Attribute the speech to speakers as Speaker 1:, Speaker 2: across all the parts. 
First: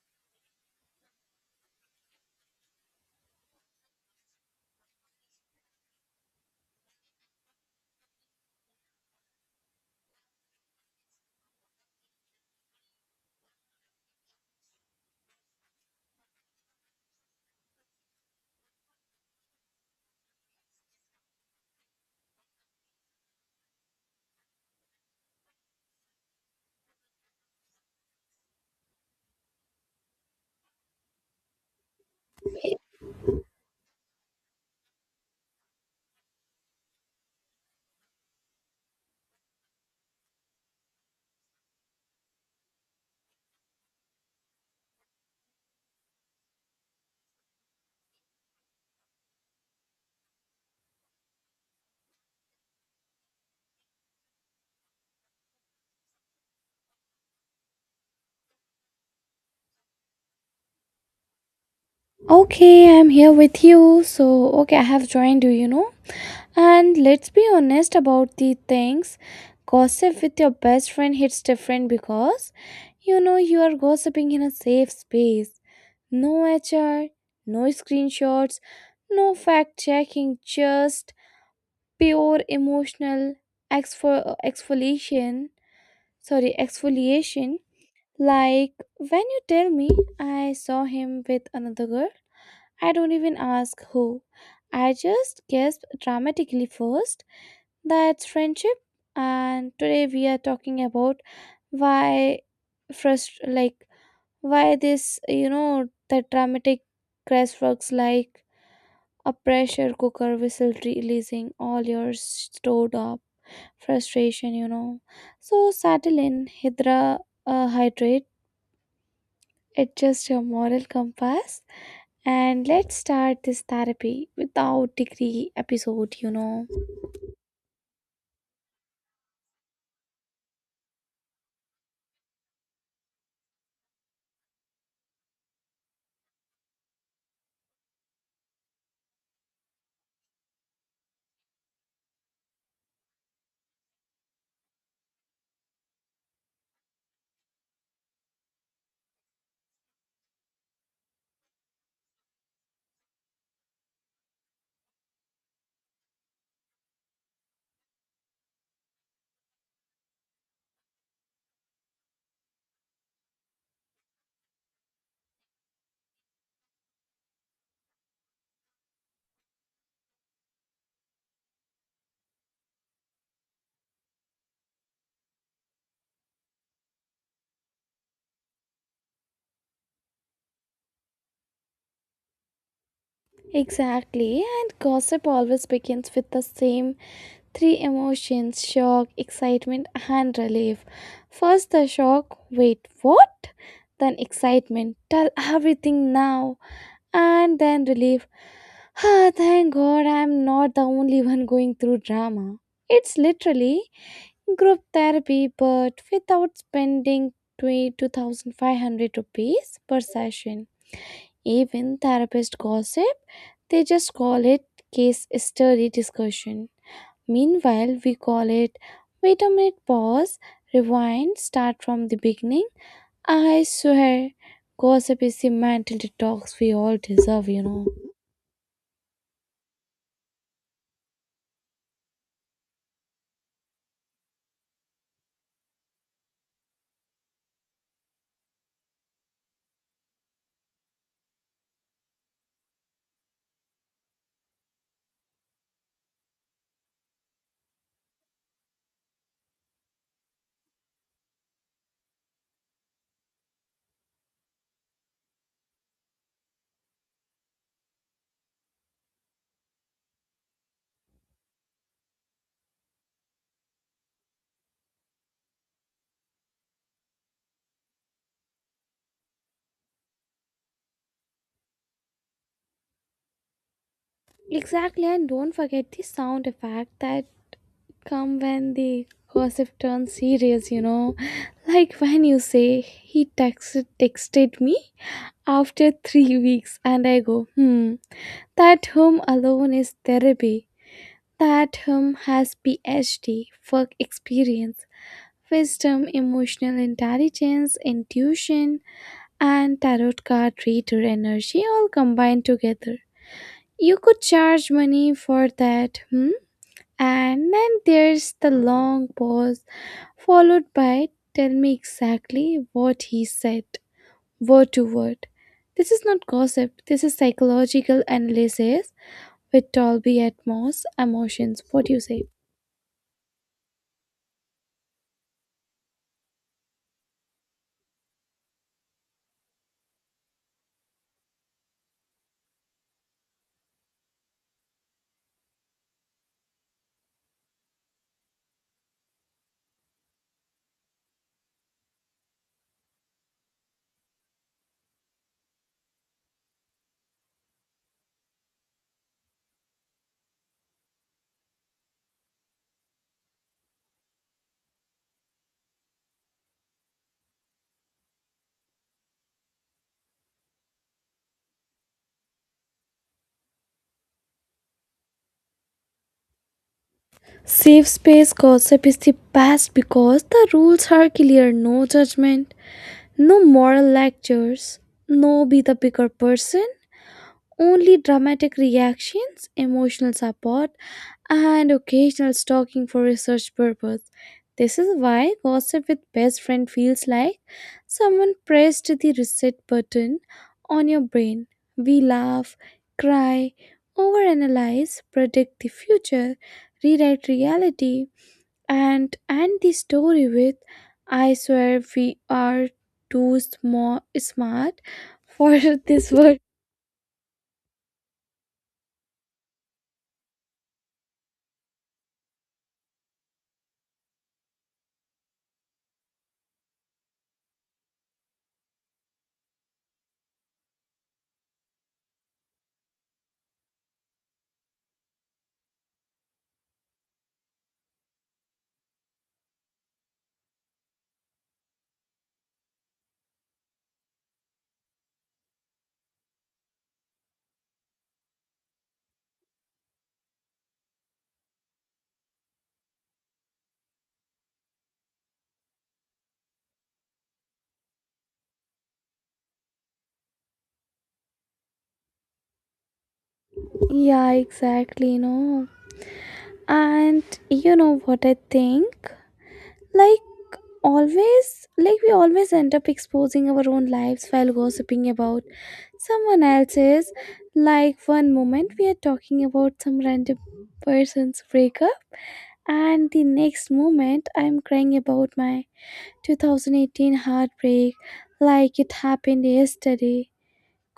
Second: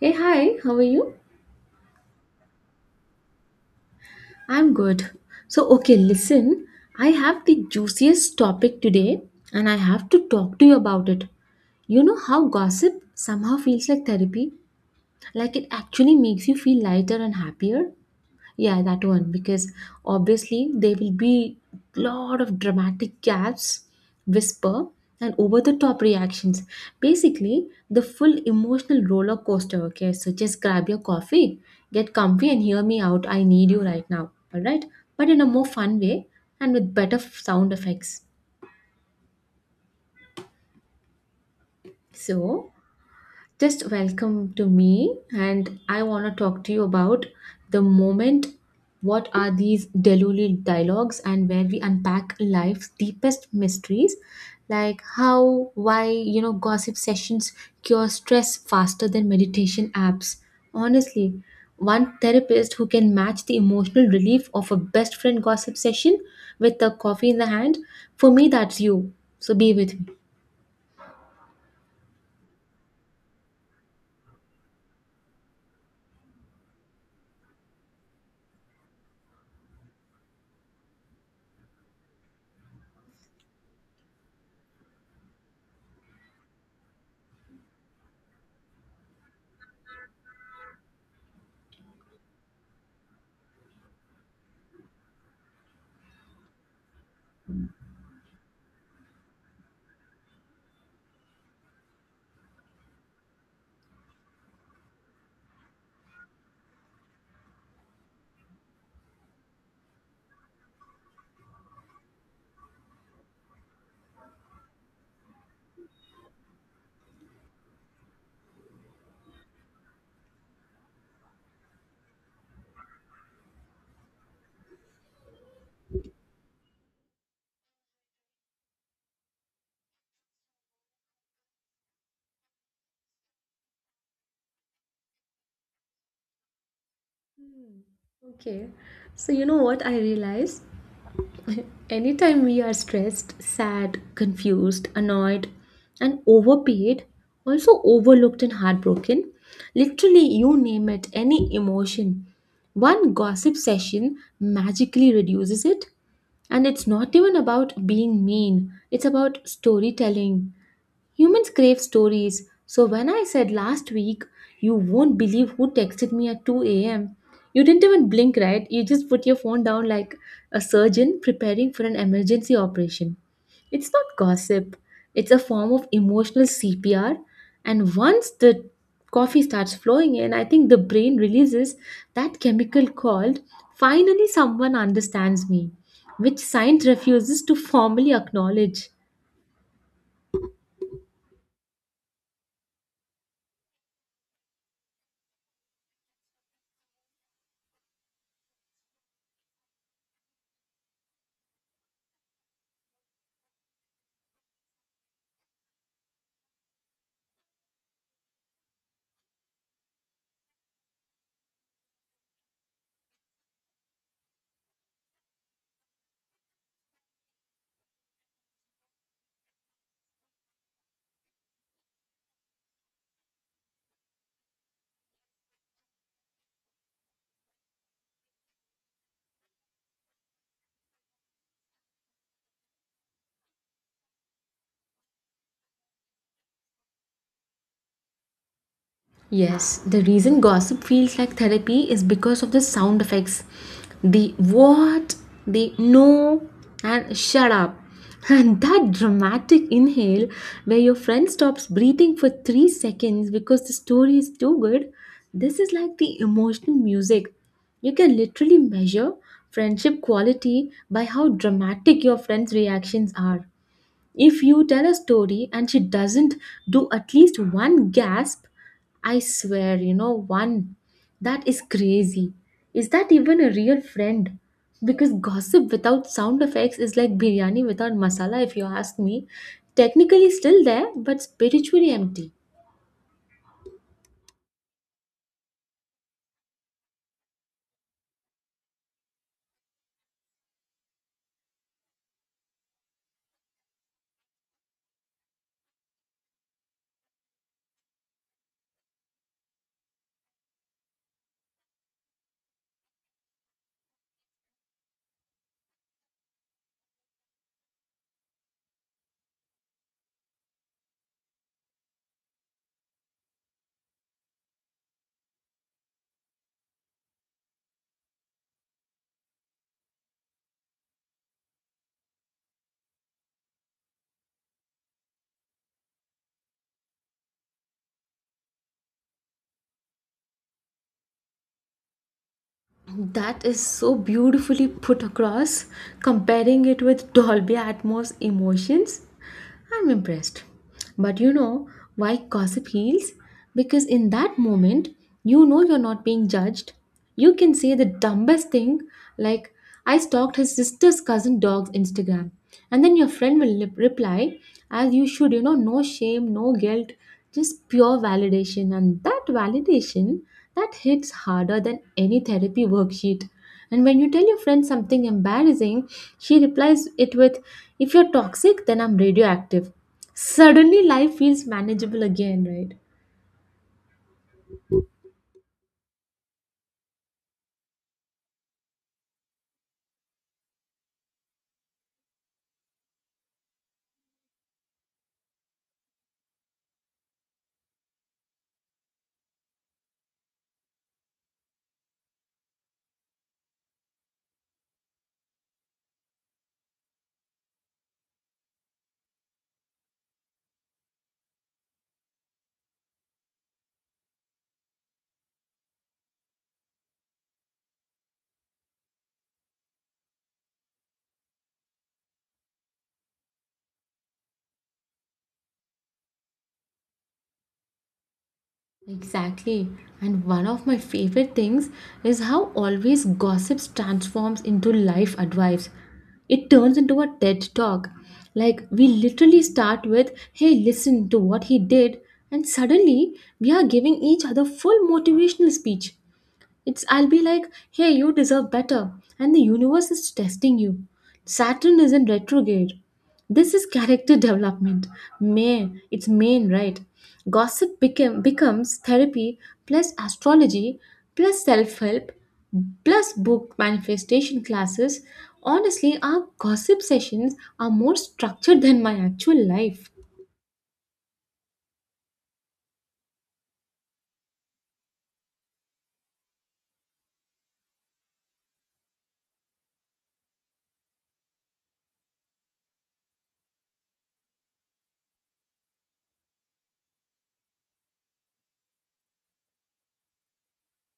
Speaker 1: Hey, hi, how are you? I'm good. Listen, I have the juiciest topic today and I have to talk to you about it. You know how gossip somehow feels like therapy? Like it actually makes you feel lighter and happier? Yeah, that one, because obviously there will be lot of dramatic gaps, whisper, and over the top reactions. Basically, the full emotional roller coaster. Okay, so just grab your coffee, get comfy, and hear me out. I need you right now. All right, but in a more fun way and with better sound effects. So Just welcome to me, and I want to talk to you about the moment. What are these Delulu dialogues, and where we unpack life's deepest mysteries, like how, why, gossip sessions cure stress faster than meditation apps. Honestly, one therapist who
Speaker 2: Okay, I'm
Speaker 1: can
Speaker 2: here
Speaker 1: match the
Speaker 2: with you.
Speaker 1: emotional relief
Speaker 2: So,
Speaker 1: of
Speaker 2: okay,
Speaker 1: a
Speaker 2: I have
Speaker 1: best friend
Speaker 2: joined you, you
Speaker 1: gossip
Speaker 2: know.
Speaker 1: session with a
Speaker 2: And
Speaker 1: coffee
Speaker 2: let's
Speaker 1: in the
Speaker 2: be
Speaker 1: hand,
Speaker 2: honest
Speaker 1: for
Speaker 2: about
Speaker 1: me,
Speaker 2: the
Speaker 1: that's you.
Speaker 2: things.
Speaker 1: So be with me.
Speaker 2: Gossip with your best friend hits different because you are gossiping in a safe space. No HR, no screenshots, no fact checking, just pure emotional exfoliation. Sorry, exfoliation. Like when you tell me I saw him with another girl, I don't even ask who. I just gasp dramatically first. That's friendship. And today we are talking about why frust like why this the dramatic crash works like a pressure cooker whistle releasing all your stored up frustration. So settle in hydrate, adjust your moral compass, and let's start this therapy without degree episode.
Speaker 1: Okay. So you know what I realized? Anytime we are stressed, sad, confused, annoyed, and overpaid, also overlooked and heartbroken, literally you name it, any emotion, one gossip session magically reduces it. And it's not even about being mean, it's about storytelling. Humans crave stories. So when I said last week, you won't believe who texted me at 2 a.m. You didn't even blink, right? You just put your phone down like a surgeon preparing for an emergency operation. It's not gossip, it's a form of emotional CPR. And once the coffee starts flowing in, I think the brain releases that chemical called finally
Speaker 2: Exactly,
Speaker 1: someone
Speaker 2: and gossip
Speaker 1: understands
Speaker 2: always
Speaker 1: me,
Speaker 2: begins with
Speaker 1: which
Speaker 2: the
Speaker 1: science
Speaker 2: same
Speaker 1: refuses to
Speaker 2: three
Speaker 1: formally
Speaker 2: emotions:
Speaker 1: acknowledge.
Speaker 2: shock, excitement, and relief. First, the shock: wait, what? Then excitement: tell everything now. And then relief: ah, thank god, I'm not the only one going through drama. It's literally group therapy but without spending 22,500 rupees per session. Even therapist gossip, they just call it case study discussion. Meanwhile, we call it wait a minute, pause, rewind, start from the beginning. I swear gossip is the mental detox we all deserve.
Speaker 1: Yes, the reason gossip feels like therapy is because of the sound effects. The what, the no, and shut up. And that dramatic inhale where your friend stops breathing for 3 seconds because the story is too good. This is like the emotional music. You can literally measure friendship quality by how dramatic your friend's reactions are. If you tell a story and she doesn't do at least one gasp, I swear, one. That is crazy. Is that even a real friend?
Speaker 2: Exactly,
Speaker 1: Because
Speaker 2: and don't
Speaker 1: gossip
Speaker 2: forget the
Speaker 1: without sound
Speaker 2: sound
Speaker 1: effects
Speaker 2: effect
Speaker 1: is like
Speaker 2: that
Speaker 1: biryani without
Speaker 2: come
Speaker 1: masala, if you
Speaker 2: when
Speaker 1: ask
Speaker 2: the
Speaker 1: me.
Speaker 2: cursive turns
Speaker 1: Technically still
Speaker 2: serious, you
Speaker 1: there,
Speaker 2: know.
Speaker 1: but spiritually
Speaker 2: Like when
Speaker 1: empty.
Speaker 2: you say he texted me after three weeks, and I go, hmm, that home alone is therapy. That home has PhD, work experience, wisdom, emotional intelligence, intuition, and tarot card reader energy all combined together. You could charge money for that, hmm? And then there's the long pause, followed by tell me exactly what he said, word to word. This is not gossip, this is psychological analysis with Dolby Atmos emotions. What do you say?
Speaker 1: That is so beautifully put across, comparing it with Dolby Atmos emotions. I'm impressed. But you know why gossip heals? Because in that moment, you know you're not being judged. You can say the dumbest thing, like, I stalked his sister's cousin dog's Instagram. And then your friend will reply, as you should, no shame, no guilt, just pure validation. And that validation, that hits harder than any therapy worksheet. And when you tell your friend something embarrassing, she replies it with,
Speaker 2: Safe
Speaker 1: if you're
Speaker 2: space
Speaker 1: toxic, then
Speaker 2: gossip
Speaker 1: I'm
Speaker 2: is the
Speaker 1: radioactive.
Speaker 2: best because the
Speaker 1: Suddenly,
Speaker 2: rules are
Speaker 1: life feels
Speaker 2: clear: no
Speaker 1: manageable again,
Speaker 2: judgment,
Speaker 1: right?
Speaker 2: no moral lectures, no be the bigger person, only dramatic reactions, emotional support, and occasional stalking for research purpose. This is why gossip with best friend feels like someone pressed the reset button on your brain. We laugh, cry, overanalyze, predict the future, rewrite reality, and end the story with I swear we are too small smart for this world.
Speaker 1: Exactly. And one of my favorite things is how always gossips transforms into life advice. It turns into a TED talk. Like, we literally start with, hey, listen to what he did, and suddenly we are giving each other full motivational speech. It's I'll be like, hey, you deserve better, and the universe is testing you. Saturn is in retrograde. This is character development. May it's main, right? Gossip became becomes therapy plus astrology plus self-help plus book
Speaker 2: Yeah,
Speaker 1: manifestation classes.
Speaker 2: exactly, no.
Speaker 1: Honestly, our gossip
Speaker 2: And
Speaker 1: sessions are
Speaker 2: you
Speaker 1: more
Speaker 2: know what I
Speaker 1: structured than my
Speaker 2: think?
Speaker 1: actual life.
Speaker 2: Like always like we always end up exposing our own lives while gossiping about someone else's. Like one moment we are talking about some random person's breakup, and the next moment I'm crying about my 2018 heartbreak like it happened yesterday.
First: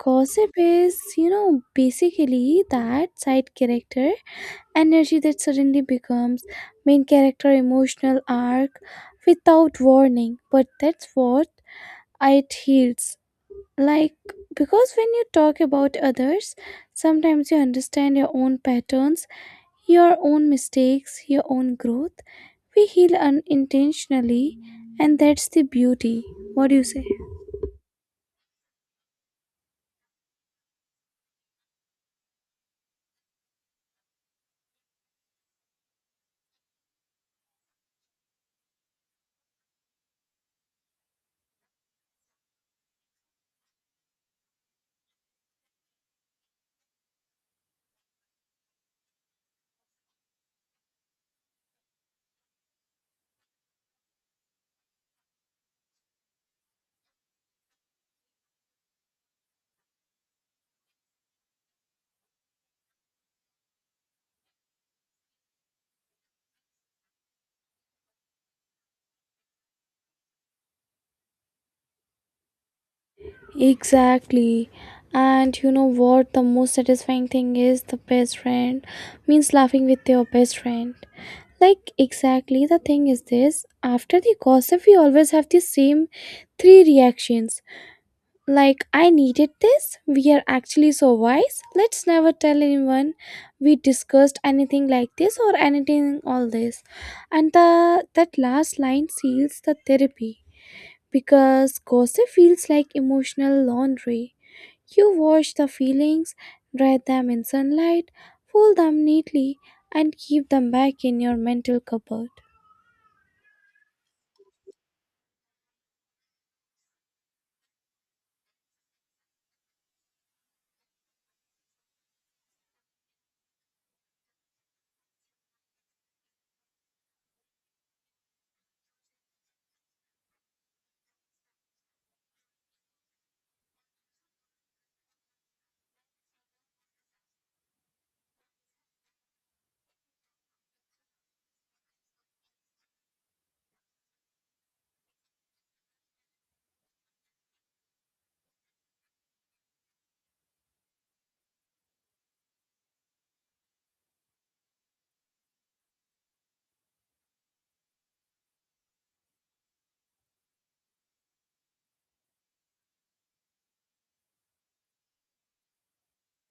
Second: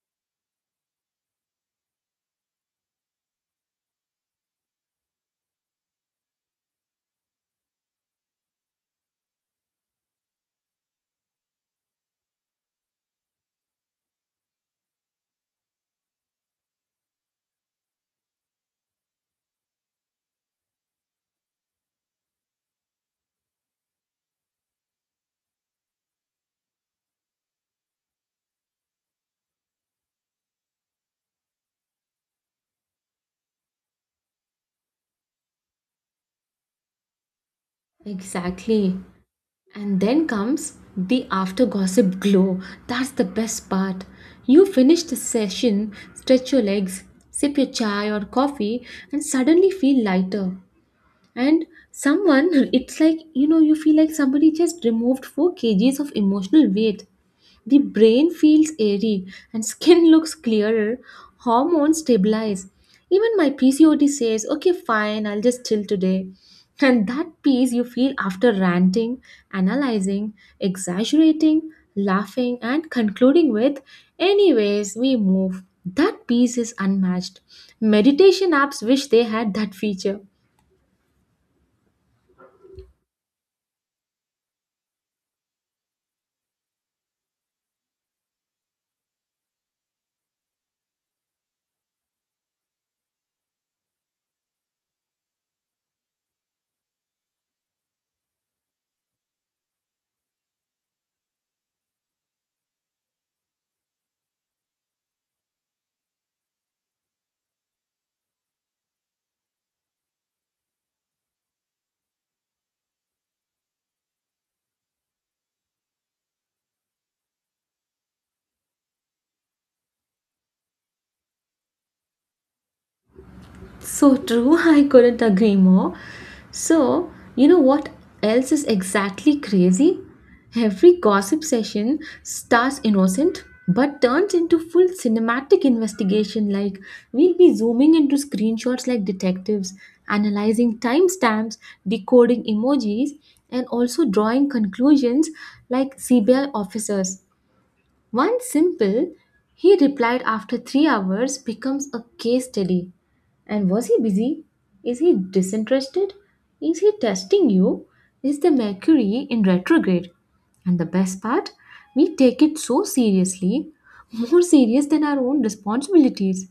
Speaker 2: Gossip is basically that side character energy that suddenly becomes main character emotional arc without warning, but that's what it heals. Like, because when you talk about others, sometimes you understand your own patterns, your own mistakes, your own growth. We heal unintentionally, and that's the beauty. What do you say?
Speaker 1: Exactly. And then comes the after gossip glow. That's the best part. You finish the session, stretch your legs, sip your chai or coffee, and suddenly feel lighter and someone it's like, you know, you feel like somebody just removed 4 kgs of emotional weight. The brain feels airy and skin looks clearer, hormones stabilize. Even my pcod says okay fine, I'll just chill today. And that peace you feel after ranting, analyzing, exaggerating, laughing, and concluding with
Speaker 2: Exactly.
Speaker 1: anyways we
Speaker 2: And
Speaker 1: move,
Speaker 2: you know
Speaker 1: that
Speaker 2: what? The
Speaker 1: peace is
Speaker 2: most satisfying
Speaker 1: unmatched.
Speaker 2: thing is the best
Speaker 1: Meditation apps
Speaker 2: friend
Speaker 1: wish they had
Speaker 2: means
Speaker 1: that
Speaker 2: laughing with
Speaker 1: feature.
Speaker 2: your best friend. Like, exactly the thing is this: after the gossip, we always have the same three reactions. Like, I needed this, we are actually so wise, let's never tell anyone we discussed anything like this or anything all this. And that last line seals the therapy because gossip feels like emotional laundry. You wash the feelings, dry them in sunlight, fold them neatly, and keep them back in your mental cupboard.
Speaker 1: So true, I couldn't agree more. So, you know what else is exactly crazy? Every gossip session starts innocent but turns into full cinematic investigation. Like, we'll be zooming into screenshots like detectives, analyzing timestamps, decoding emojis, and also drawing conclusions like CBI officers. One simple, he replied after 3 hours, becomes a case study. And was he busy? Is he disinterested? Is he testing you? Is the Mercury in retrograde? And the best part, we take it so seriously, more serious than our own responsibilities.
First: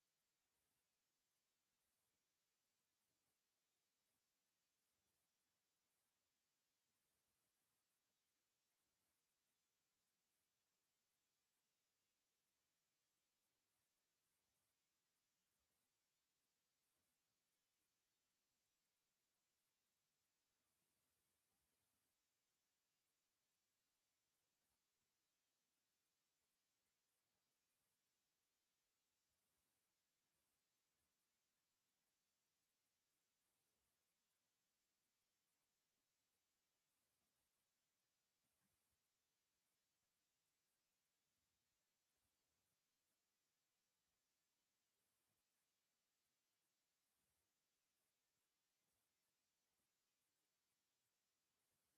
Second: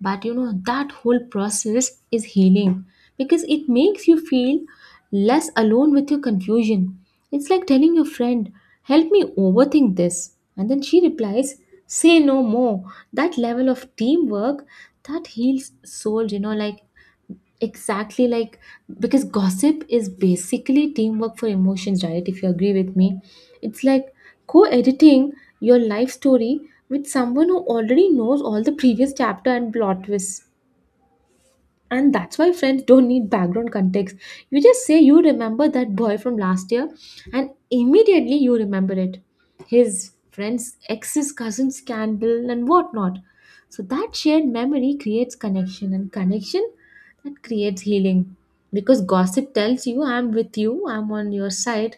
Speaker 1: But you know, that whole process is healing because it makes you feel less alone with your confusion. It's like telling your friend, help me overthink this. And then she replies, say no more. That level of teamwork that heals souls, exactly like because gossip is basically teamwork for emotions, right? If you agree with me, it's like co editing your life story with someone who already knows all the previous chapter and plot twists. And that's why friends don't need background context. You just say you remember that boy from last year, and immediately you remember it, his friends, ex's cousin scandal and whatnot. So that shared memory creates connection, and connection that creates healing, because gossip tells you I'm with you, I'm on your side,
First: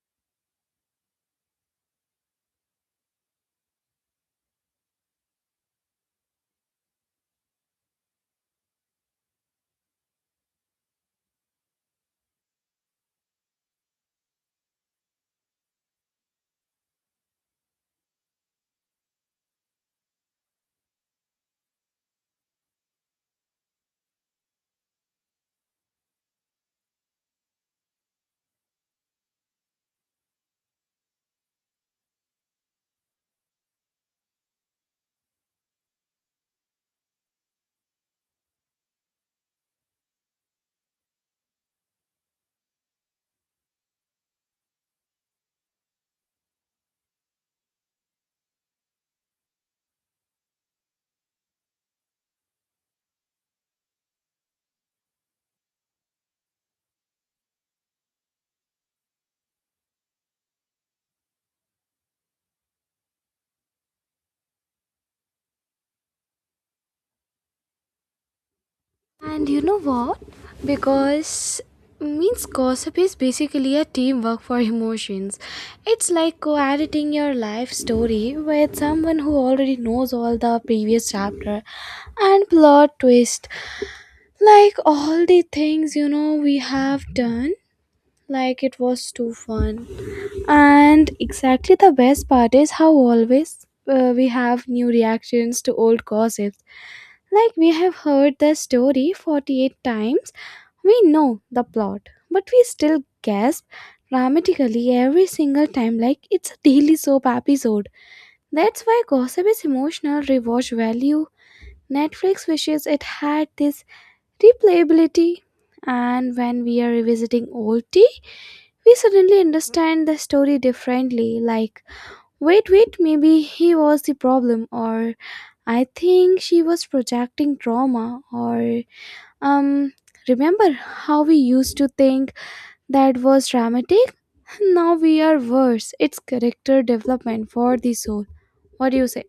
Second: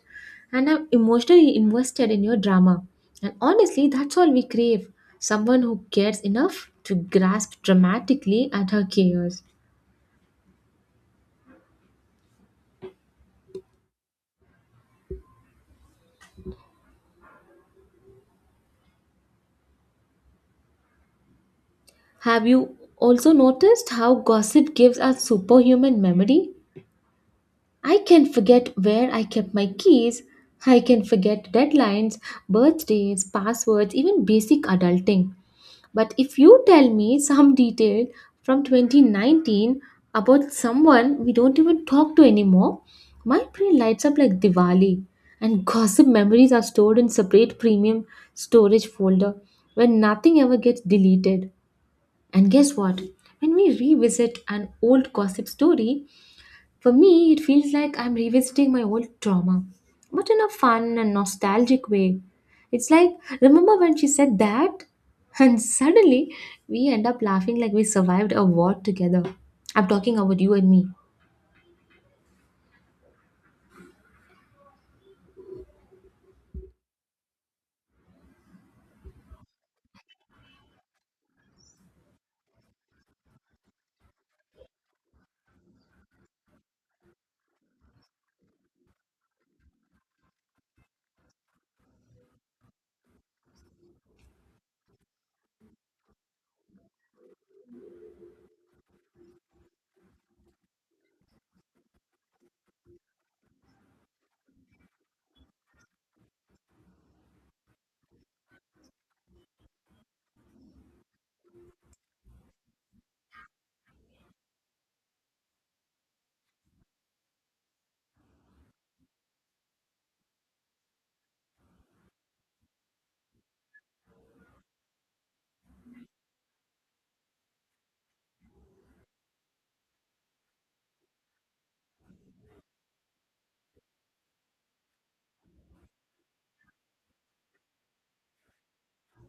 Speaker 1: and I'm emotionally invested in your drama. And honestly, that's all we crave, someone who cares enough to grasp dramatically at her chaos. Have you also noticed how gossip gives us superhuman memory? I can forget where I kept my keys. I can forget deadlines, birthdays, passwords, even basic adulting. But if you tell me some detail from 2019 about someone we don't even talk to anymore, my brain lights up like Diwali. And gossip memories are stored in separate premium storage folder where nothing ever gets deleted. And guess what? When we revisit an old gossip story, for me it feels like I'm revisiting my old trauma, but in a fun and nostalgic way. It's like, remember when she said that? And suddenly we end up laughing like we survived a war together.
Speaker 2: And you know
Speaker 1: I'm talking
Speaker 2: what?
Speaker 1: about you and me.
Speaker 2: Because means gossip is basically a teamwork for emotions. It's like co-editing your life story with someone who already knows all the previous chapter and plot twist. Like all the things we have done. Like it was too fun. And exactly the best part is how always we have new reactions to old gossips. Like we have heard the story 48 times, we know the plot, but we still gasp dramatically every single time like it's a daily soap episode. That's why gossip is emotional rewatch value. Netflix wishes it had this replayability. And when we are revisiting old tea, we suddenly understand the story differently, like wait, wait, maybe he was the problem, or I think she was projecting trauma, or um, remember how we used to think that was dramatic? Now we are worse. It's character development for the soul. What do you say?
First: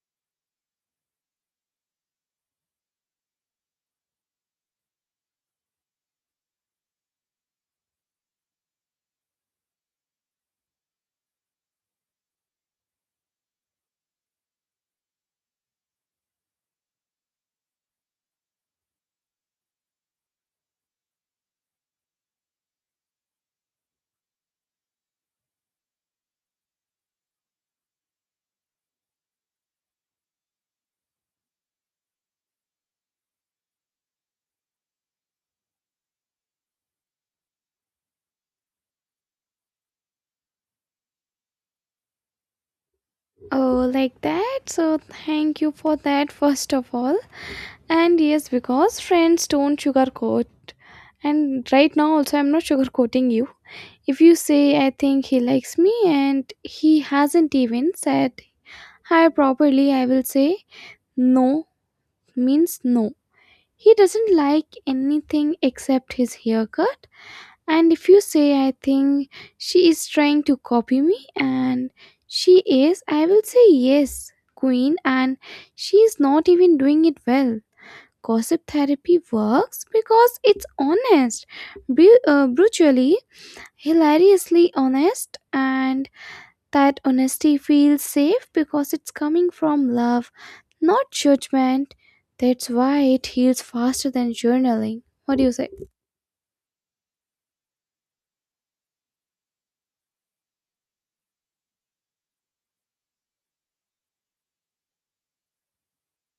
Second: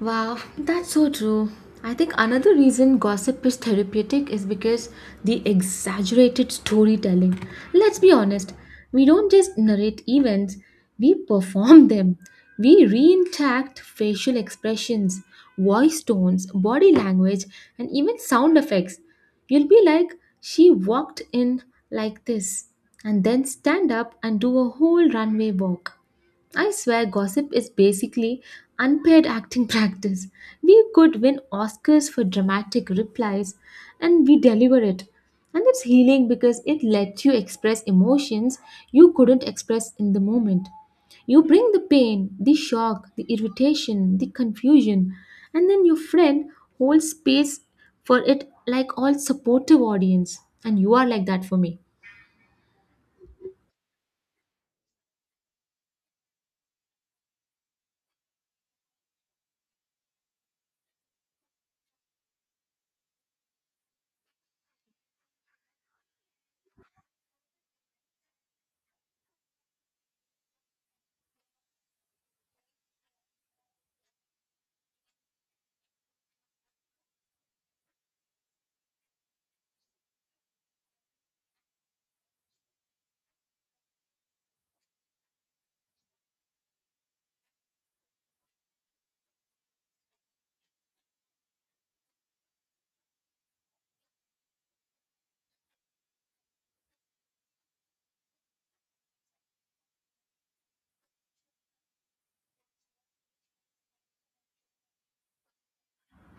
Speaker 1: Wow, that's so true. I think another reason gossip is therapeutic is because the exaggerated storytelling. Let's be honest, we don't just narrate events, we perform them. We reenact facial expressions, voice tones, body language, and even sound effects. You'll be like, she walked in like this, and then stand up and do a whole runway walk. I swear gossip is basically unpaid acting practice. We could win Oscars for dramatic replies and we deliver it. And it's healing because it lets you express emotions you couldn't express in the moment. You bring the pain, the shock, the
Speaker 2: Oh,
Speaker 1: irritation,
Speaker 2: like
Speaker 1: the
Speaker 2: that? So,
Speaker 1: confusion,
Speaker 2: thank
Speaker 1: and
Speaker 2: you
Speaker 1: then your
Speaker 2: for that,
Speaker 1: friend
Speaker 2: first of
Speaker 1: holds
Speaker 2: all.
Speaker 1: space for
Speaker 2: And yes,
Speaker 1: it like
Speaker 2: because
Speaker 1: all
Speaker 2: friends don't
Speaker 1: supportive audience.
Speaker 2: sugarcoat.
Speaker 1: And you are like that for
Speaker 2: And
Speaker 1: me.
Speaker 2: right now, also, I'm not sugarcoating you. If you say, I think he likes me and he hasn't even said hi properly, I will say, no means no. He doesn't like anything except his haircut. And if you say, I think she is trying to copy me and she is, I will say, yes, queen, and she is not even doing it well. Gossip therapy works because it's honest, brutally, hilariously honest, and that honesty feels safe because it's coming from love, not judgment. That's why it heals faster than journaling. What do you say?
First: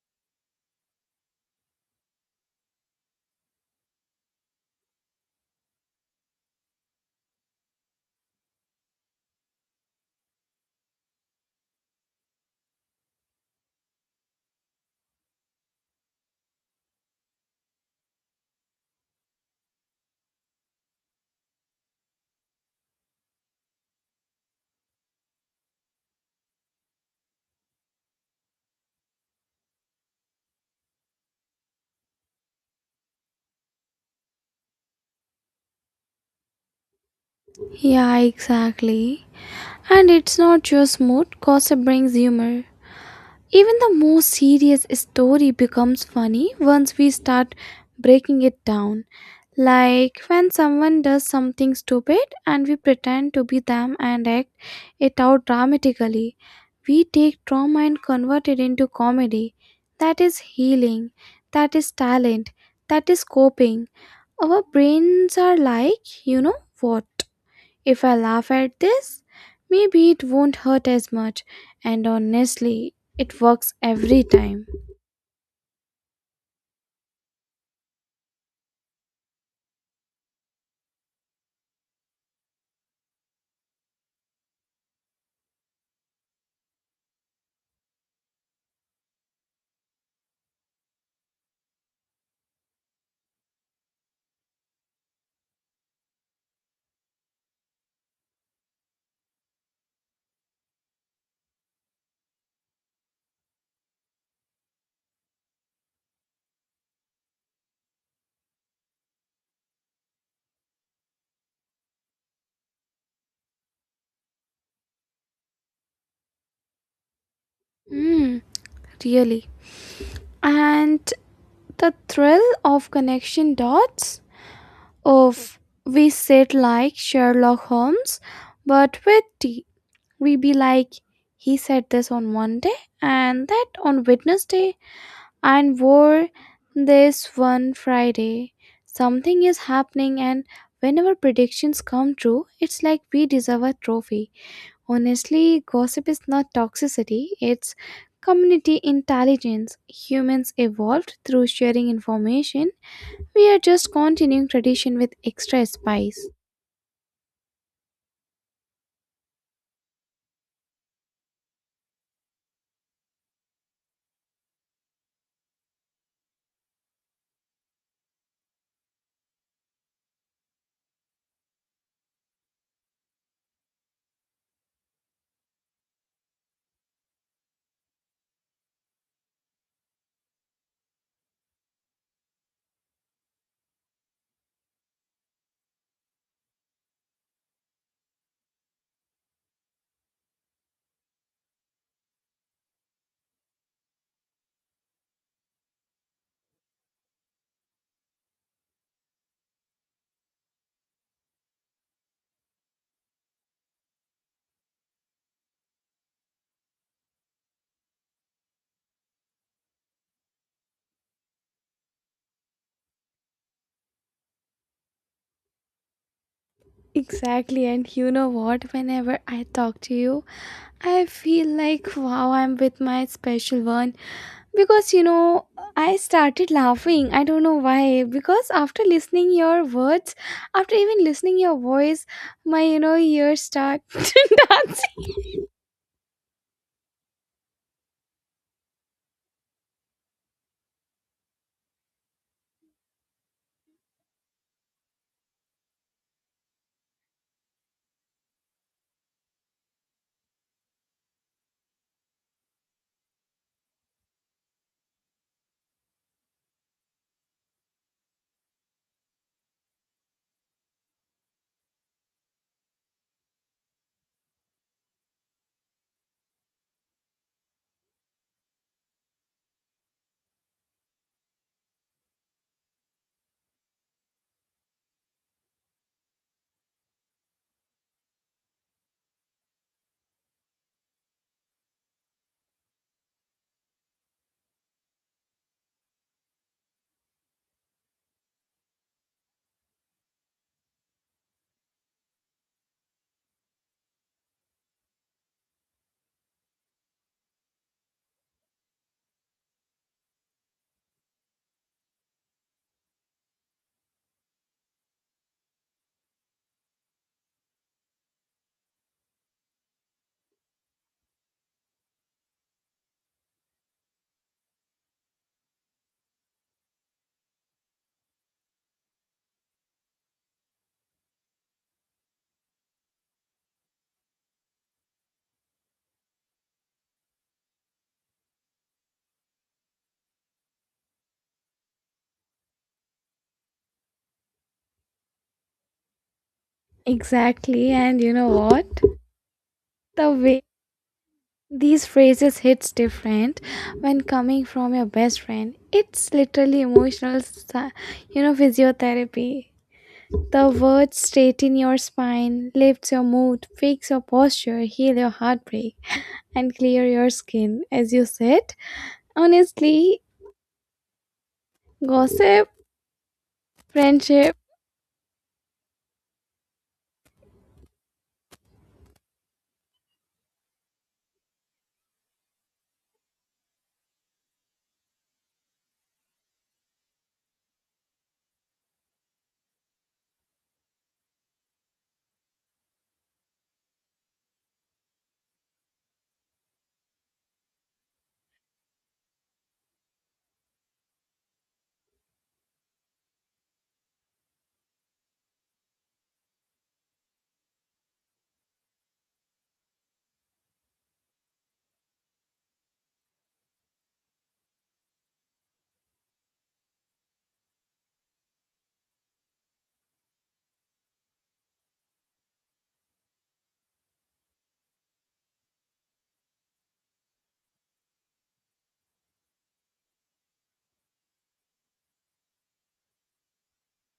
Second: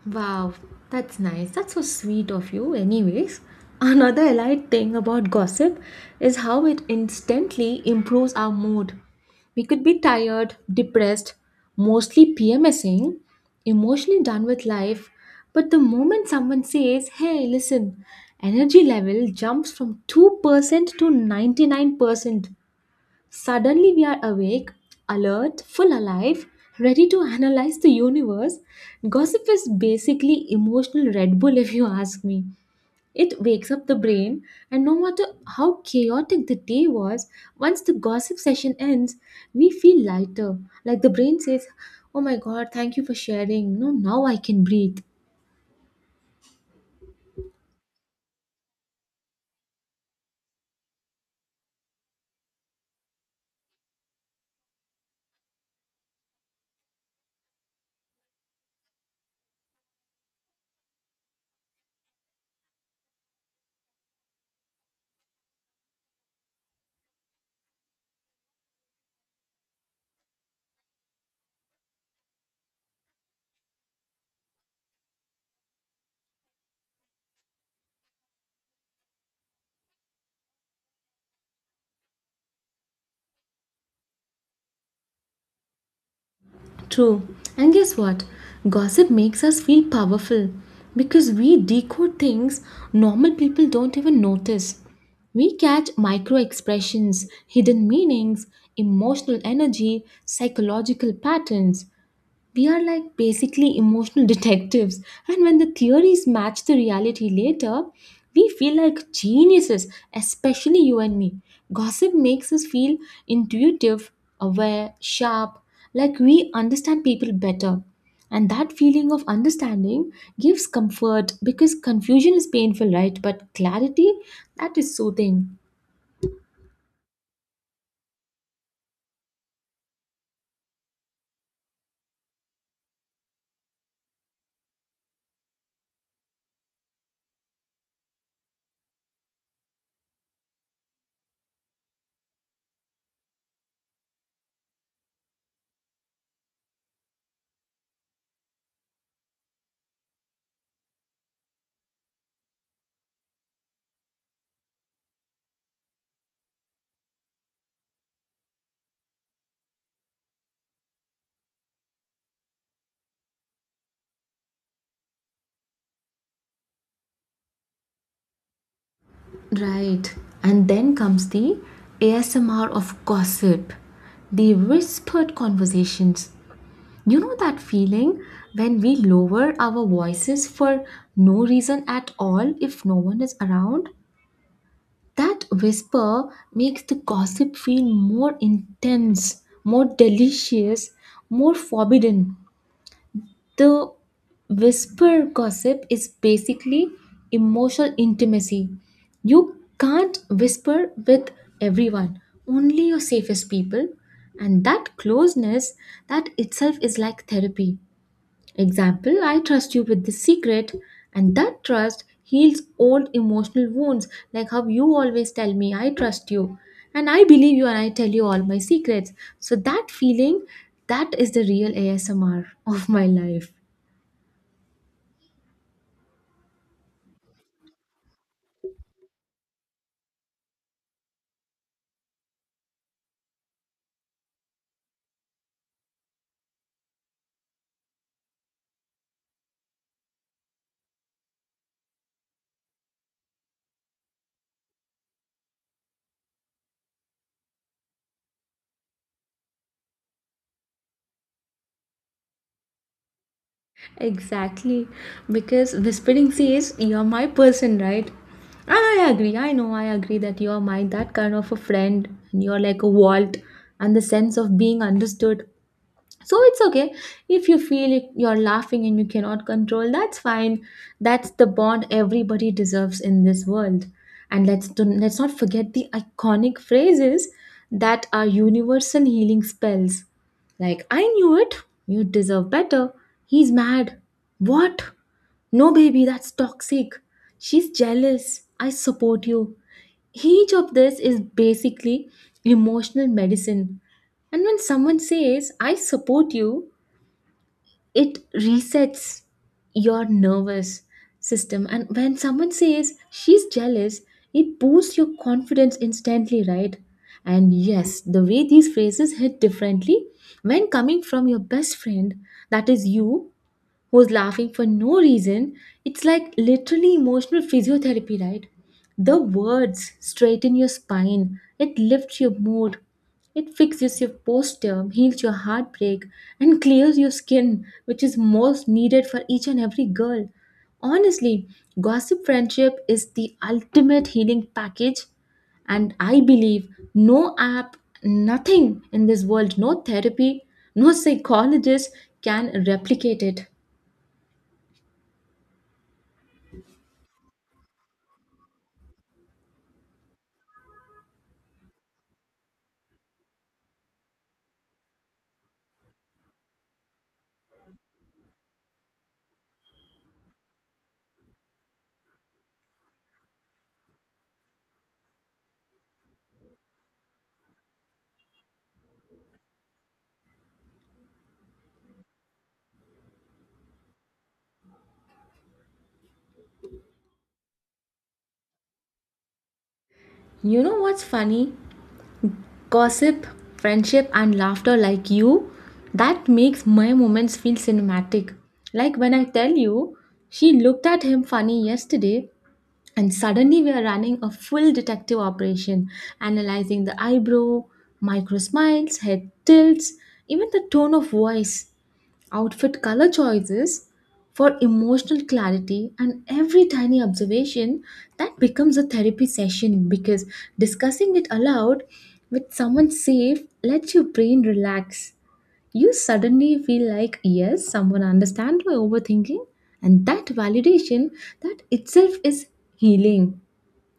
Speaker 1: Wow, that's nice. That's so sweet of you, anyways. Another allied thing about gossip is how it instantly improves our mood. We could be tired, depressed, mostly PMSing, emotionally done with life, but the moment someone says, hey, listen, energy level jumps from 2% to 99%. Suddenly, we are awake, alert, full alive, ready to analyze the universe. Gossip is basically emotional Red Bull, if you ask me. It wakes up the brain, and no matter how chaotic the day was, once the
Speaker 2: Yeah,
Speaker 1: gossip session ends,
Speaker 2: exactly.
Speaker 1: we feel
Speaker 2: And it's
Speaker 1: lighter.
Speaker 2: not just
Speaker 1: Like the
Speaker 2: mood,
Speaker 1: brain says,
Speaker 2: gossip brings
Speaker 1: oh my
Speaker 2: humor.
Speaker 1: god, thank you for
Speaker 2: Even
Speaker 1: sharing. No,
Speaker 2: the
Speaker 1: now
Speaker 2: most
Speaker 1: I can
Speaker 2: serious
Speaker 1: breathe.
Speaker 2: story becomes funny once we start breaking it down. Like when someone does something stupid and we pretend to be them and act it out dramatically. We take trauma and convert it into comedy. That is healing. That is talent. That is coping. Our brains are like, you know what? If I laugh at this, maybe it won't hurt as much, and honestly, it works every time.
Speaker 1: True. And guess what? Gossip makes us feel powerful because we decode things normal people don't even notice. We catch micro expressions, hidden meanings, emotional energy, psychological patterns. We are like basically emotional detectives, and when the theories match the reality later, we feel like geniuses, especially you and me. Gossip makes us feel intuitive, aware, sharp, like we understand people better.
Speaker 2: Hmm,
Speaker 1: And that feeling of
Speaker 2: really.
Speaker 1: understanding gives
Speaker 2: And
Speaker 1: comfort because
Speaker 2: the
Speaker 1: confusion
Speaker 2: thrill
Speaker 1: is
Speaker 2: of
Speaker 1: painful, right? But
Speaker 2: connection
Speaker 1: clarity,
Speaker 2: dots
Speaker 1: that is soothing.
Speaker 2: of we sit like Sherlock Holmes, but with tea. We be like, he said this on Monday and that on Wednesday and wore this one Friday. Something is happening, and whenever predictions come true, it's like we deserve a trophy. Honestly, gossip is not toxicity, it's community intelligence. Humans evolved through sharing information. We are just continuing tradition with extra spice.
Speaker 1: Right. And then comes the ASMR of gossip, the whispered conversations. You know that feeling when we lower our voices for no reason at all if no one is around? That whisper makes the gossip feel more intense, more delicious, more forbidden. The whisper gossip is basically emotional intimacy. You can't whisper with everyone, only your safest people. And that closeness, that itself is like therapy. Example, I trust you with this secret, and that trust heals old emotional wounds, like how you always tell me, I trust you, and I believe
Speaker 2: Exactly,
Speaker 1: you, and I
Speaker 2: and
Speaker 1: tell
Speaker 2: you
Speaker 1: you
Speaker 2: know
Speaker 1: all my
Speaker 2: what?
Speaker 1: secrets.
Speaker 2: Whenever I
Speaker 1: So,
Speaker 2: talk
Speaker 1: that
Speaker 2: to you,
Speaker 1: feeling,
Speaker 2: I
Speaker 1: that is the
Speaker 2: feel
Speaker 1: real
Speaker 2: like wow,
Speaker 1: ASMR
Speaker 2: I'm with
Speaker 1: of my
Speaker 2: my
Speaker 1: life.
Speaker 2: special one, because I started laughing. I don't know why, because after listening your words, after even listening your voice, my ears start dancing.
Speaker 1: Exactly, because whispering says you're my person, right? And I agree, I know, I agree that you're my that kind of a friend, and you're like a vault, and the sense of being understood, so it's okay if you feel it- you're laughing and you cannot control, that's fine. That's the bond everybody deserves in this world. And let's not forget the iconic phrases that are universal healing spells, like I knew it, you deserve better, he's mad, what, no baby that's toxic, she's jealous, I support you. Each of this is basically emotional medicine. And when someone says, I support you, it resets your nervous system. And when someone says, she's jealous, it boosts your confidence instantly, right? And yes, the way these phrases hit differently when coming from your best friend, that is you, who's laughing for no reason. It's like literally emotional physiotherapy, right? The words straighten your spine, it lifts your mood, it fixes your posture, heals your heartbreak, and clears your skin, which is most needed for each and every girl. Honestly, gossip friendship is the ultimate healing package, and I believe no
Speaker 2: Exactly,
Speaker 1: app,
Speaker 2: and you know what?
Speaker 1: nothing in this world, no
Speaker 2: The
Speaker 1: therapy,
Speaker 2: way
Speaker 1: no
Speaker 2: these
Speaker 1: psychologist
Speaker 2: phrases
Speaker 1: can
Speaker 2: hits
Speaker 1: replicate
Speaker 2: different
Speaker 1: it.
Speaker 2: when coming from your best friend. It's literally emotional, physiotherapy. The words straighten your spine, lift your mood, fix your posture, heal your heartbreak, and clear your skin as you sit. Honestly, gossip, friendship,
Speaker 1: You know what's funny? Gossip, friendship, and laughter like you, that makes my moments feel cinematic. Like when I tell you, she looked at him funny yesterday, and suddenly we are running a full detective operation, analyzing the eyebrow, micro smiles, head tilts, even the tone of voice, outfit color choices, for emotional clarity. And every tiny observation that becomes a therapy session, because discussing it aloud with someone safe lets your brain relax. You suddenly feel like, yes, someone understands my overthinking, and that validation, that itself is healing.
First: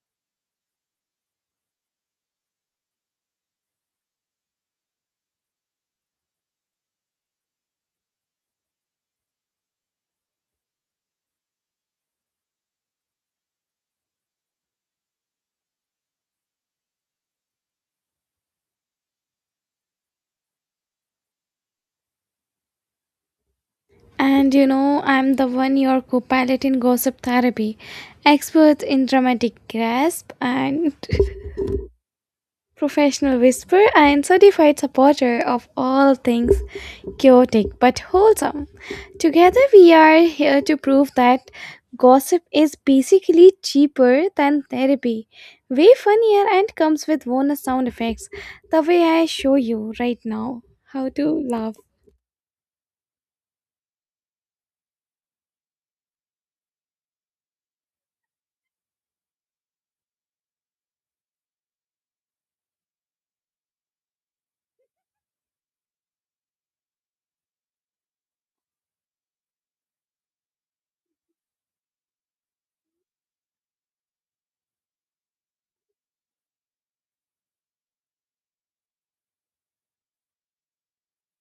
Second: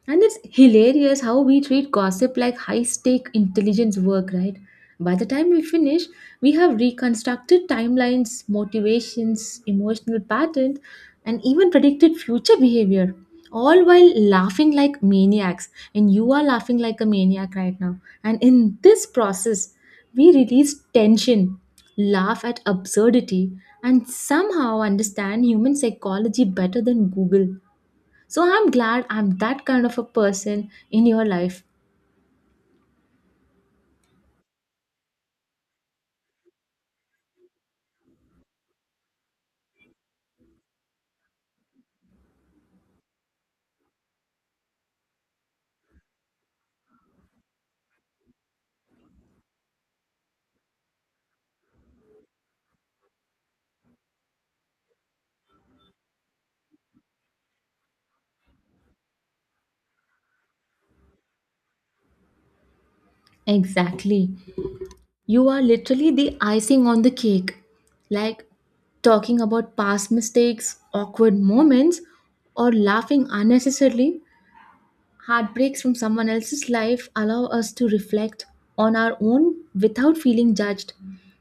Speaker 1: And it's hilarious how we treat gossip like high stake intelligence work, right? By the time we finish, we have reconstructed timelines, motivations, emotional patterns, and even predicted future behavior, all while laughing like maniacs. And you are laughing like a maniac right now. And in this process, we release tension, laugh at absurdity, and
Speaker 2: and
Speaker 1: somehow
Speaker 2: I'm
Speaker 1: understand
Speaker 2: the
Speaker 1: human
Speaker 2: one your co
Speaker 1: psychology
Speaker 2: pilot in
Speaker 1: better than
Speaker 2: gossip
Speaker 1: Google.
Speaker 2: therapy,
Speaker 1: So I'm
Speaker 2: expert
Speaker 1: glad
Speaker 2: in
Speaker 1: I'm
Speaker 2: dramatic
Speaker 1: that kind of a
Speaker 2: grasp
Speaker 1: person
Speaker 2: and
Speaker 1: in your life.
Speaker 2: professional whisper and certified supporter of all things chaotic but wholesome. Together, we are here to prove that gossip is basically cheaper than therapy, way funnier, and comes with bonus sound effects the way I show you right now how to laugh.
Speaker 1: Exactly. You are literally the icing on the cake. Like talking about past mistakes, awkward moments, or laughing unnecessarily, heartbreaks from someone else's life allow us to reflect on our own without feeling judged.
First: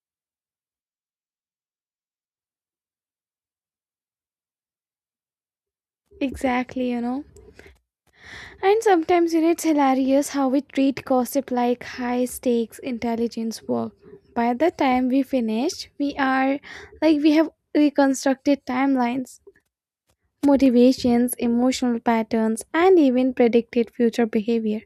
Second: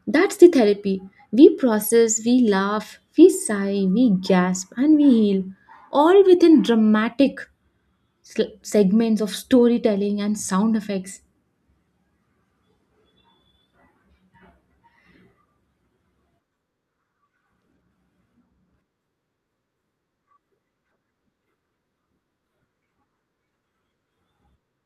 Speaker 1: That's the therapy. We process, we laugh, we sigh, we gasp, and we heal, all within
Speaker 2: Exactly.
Speaker 1: dramatic
Speaker 2: And
Speaker 1: segments
Speaker 2: sometimes,
Speaker 1: of
Speaker 2: you know, it's
Speaker 1: storytelling
Speaker 2: hilarious
Speaker 1: and
Speaker 2: how we
Speaker 1: sound
Speaker 2: treat
Speaker 1: effects.
Speaker 2: gossip like high stakes intelligence work. By the time we finish, we are like we have reconstructed timelines, motivations, emotional patterns, and even predicted future behavior,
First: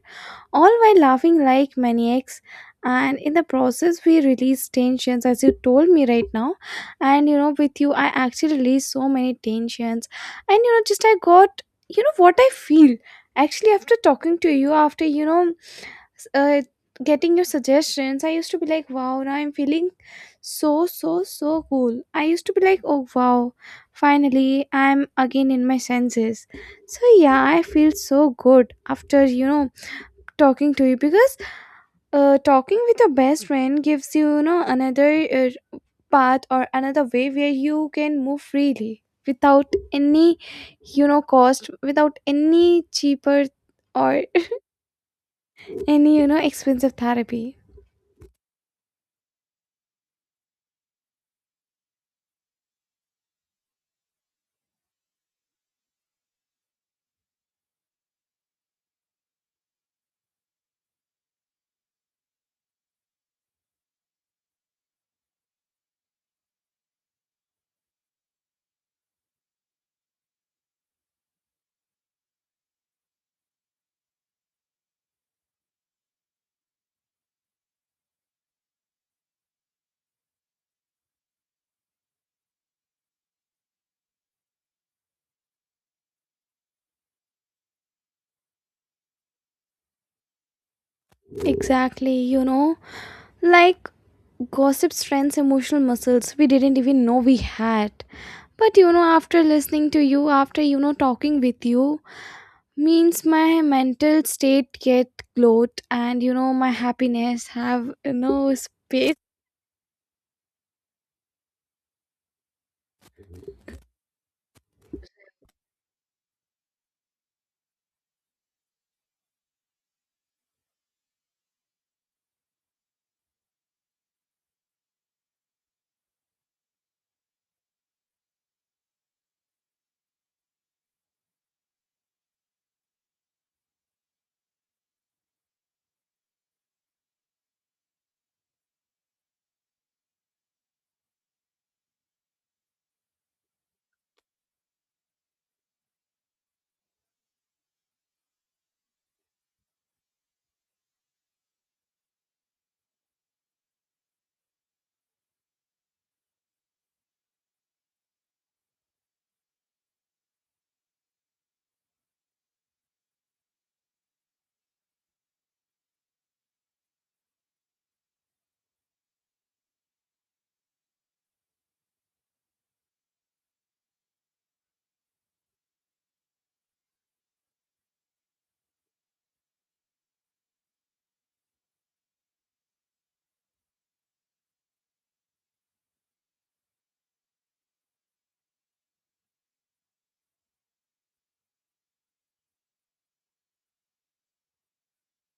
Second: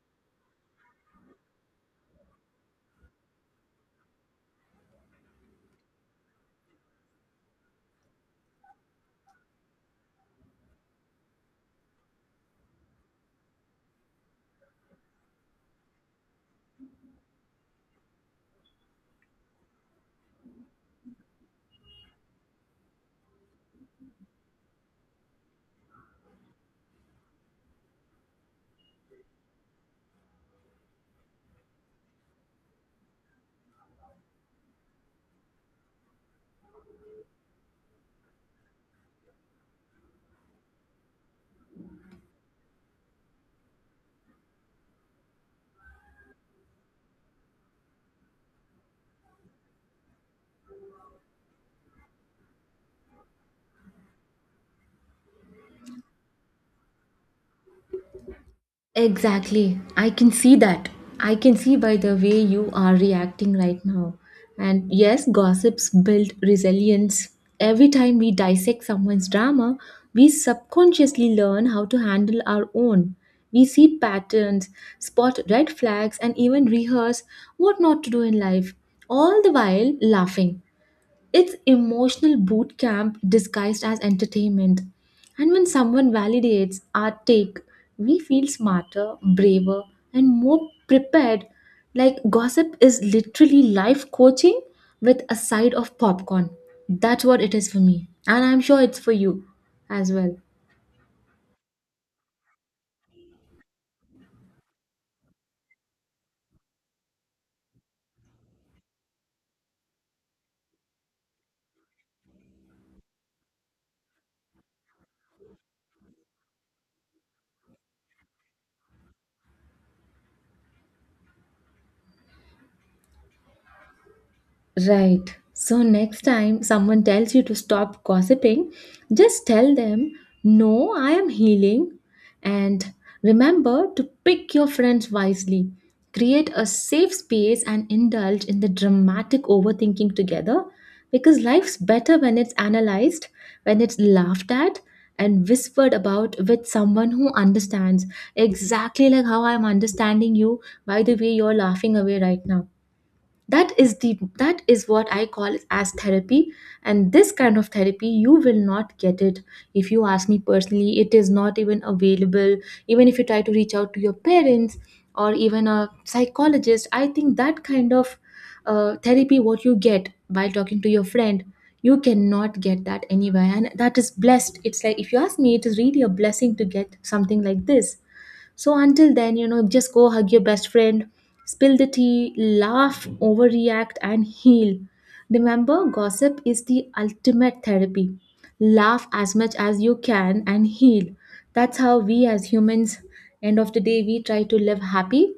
Speaker 2: all while laughing like maniacs. And in the process, we release tensions, as you told me right now. And with you, I actually released so many tensions. And just I got, what I feel actually after talking to you, after uh, getting your suggestions. I used to be like wow, now I'm feeling so, so, so cool. I used to be like oh wow, finally I'm again in my senses. So yeah, I feel so good after talking to you, because talking with your best friend gives you you know another uh, path or another way where you can move freely without any cost, without any cheaper or any expensive therapy.
Speaker 1: Exactly. I can see that. I can see by the way you are reacting right now. And yes, gossips build resilience. Every time we dissect someone's drama, we subconsciously learn how to handle our own. We see patterns, spot red flags, and even rehearse what not to do in life, all the while laughing. It's emotional boot camp disguised as entertainment. And when someone validates our take, we feel smarter, braver, and more prepared.
Speaker 2: Exactly,
Speaker 1: Like gossip is literally
Speaker 2: like
Speaker 1: life coaching
Speaker 2: gossip
Speaker 1: with a
Speaker 2: strengthens
Speaker 1: side
Speaker 2: emotional
Speaker 1: of
Speaker 2: muscles we
Speaker 1: popcorn.
Speaker 2: didn't even know
Speaker 1: That's
Speaker 2: we
Speaker 1: what it is for
Speaker 2: had.
Speaker 1: me. And I'm
Speaker 2: But
Speaker 1: sure it's for
Speaker 2: after
Speaker 1: you
Speaker 2: listening to
Speaker 1: as
Speaker 2: you,
Speaker 1: well.
Speaker 2: after talking with you, means my mental state get gloat and my happiness have space.
Speaker 1: Right. So next time someone tells you to stop gossiping, just tell them, no, I am healing. And remember to pick your friends wisely. Create a safe space and indulge in the dramatic overthinking together, because life's better when it's analyzed, when it's laughed at, and whispered about with someone who understands, exactly like how I'm understanding you by the way you're laughing away right now. That is the, that is what I call as therapy. And this kind of therapy you will not get it, if you ask me personally it is not even available, even if you try to reach out to your parents or even a psychologist. I think that kind of therapy what you get by talking to your friend, you cannot get that anywhere, and that is blessed. It's like, if you ask me, it is really a blessing to get something like this. So until then, you know, just go hug your best friend, spill the tea, laugh, overreact, and heal. Remember, gossip is the ultimate therapy. Laugh as much as you can and heal. That's how we as humans, end of the day, we try to live happy.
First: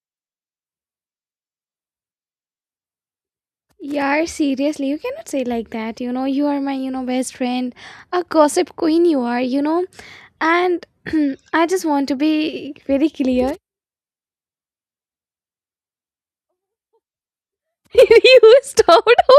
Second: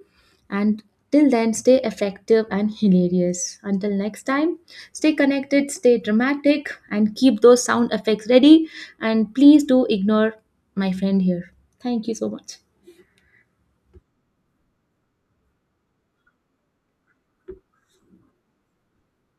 Speaker 1: And till then, stay effective and hilarious. Until next
Speaker 2: Yeah,
Speaker 1: time,
Speaker 2: seriously, you
Speaker 1: stay
Speaker 2: cannot say like
Speaker 1: connected, stay
Speaker 2: that. You are
Speaker 1: dramatic,
Speaker 2: my
Speaker 1: and
Speaker 2: best
Speaker 1: keep those
Speaker 2: friend,
Speaker 1: sound
Speaker 2: a
Speaker 1: effects ready.
Speaker 2: gossip queen. You
Speaker 1: And
Speaker 2: are,
Speaker 1: please do ignore
Speaker 2: and
Speaker 1: my friend here.
Speaker 2: I just want
Speaker 1: Thank you
Speaker 2: to
Speaker 1: so much.
Speaker 2: be very clear. you stopped.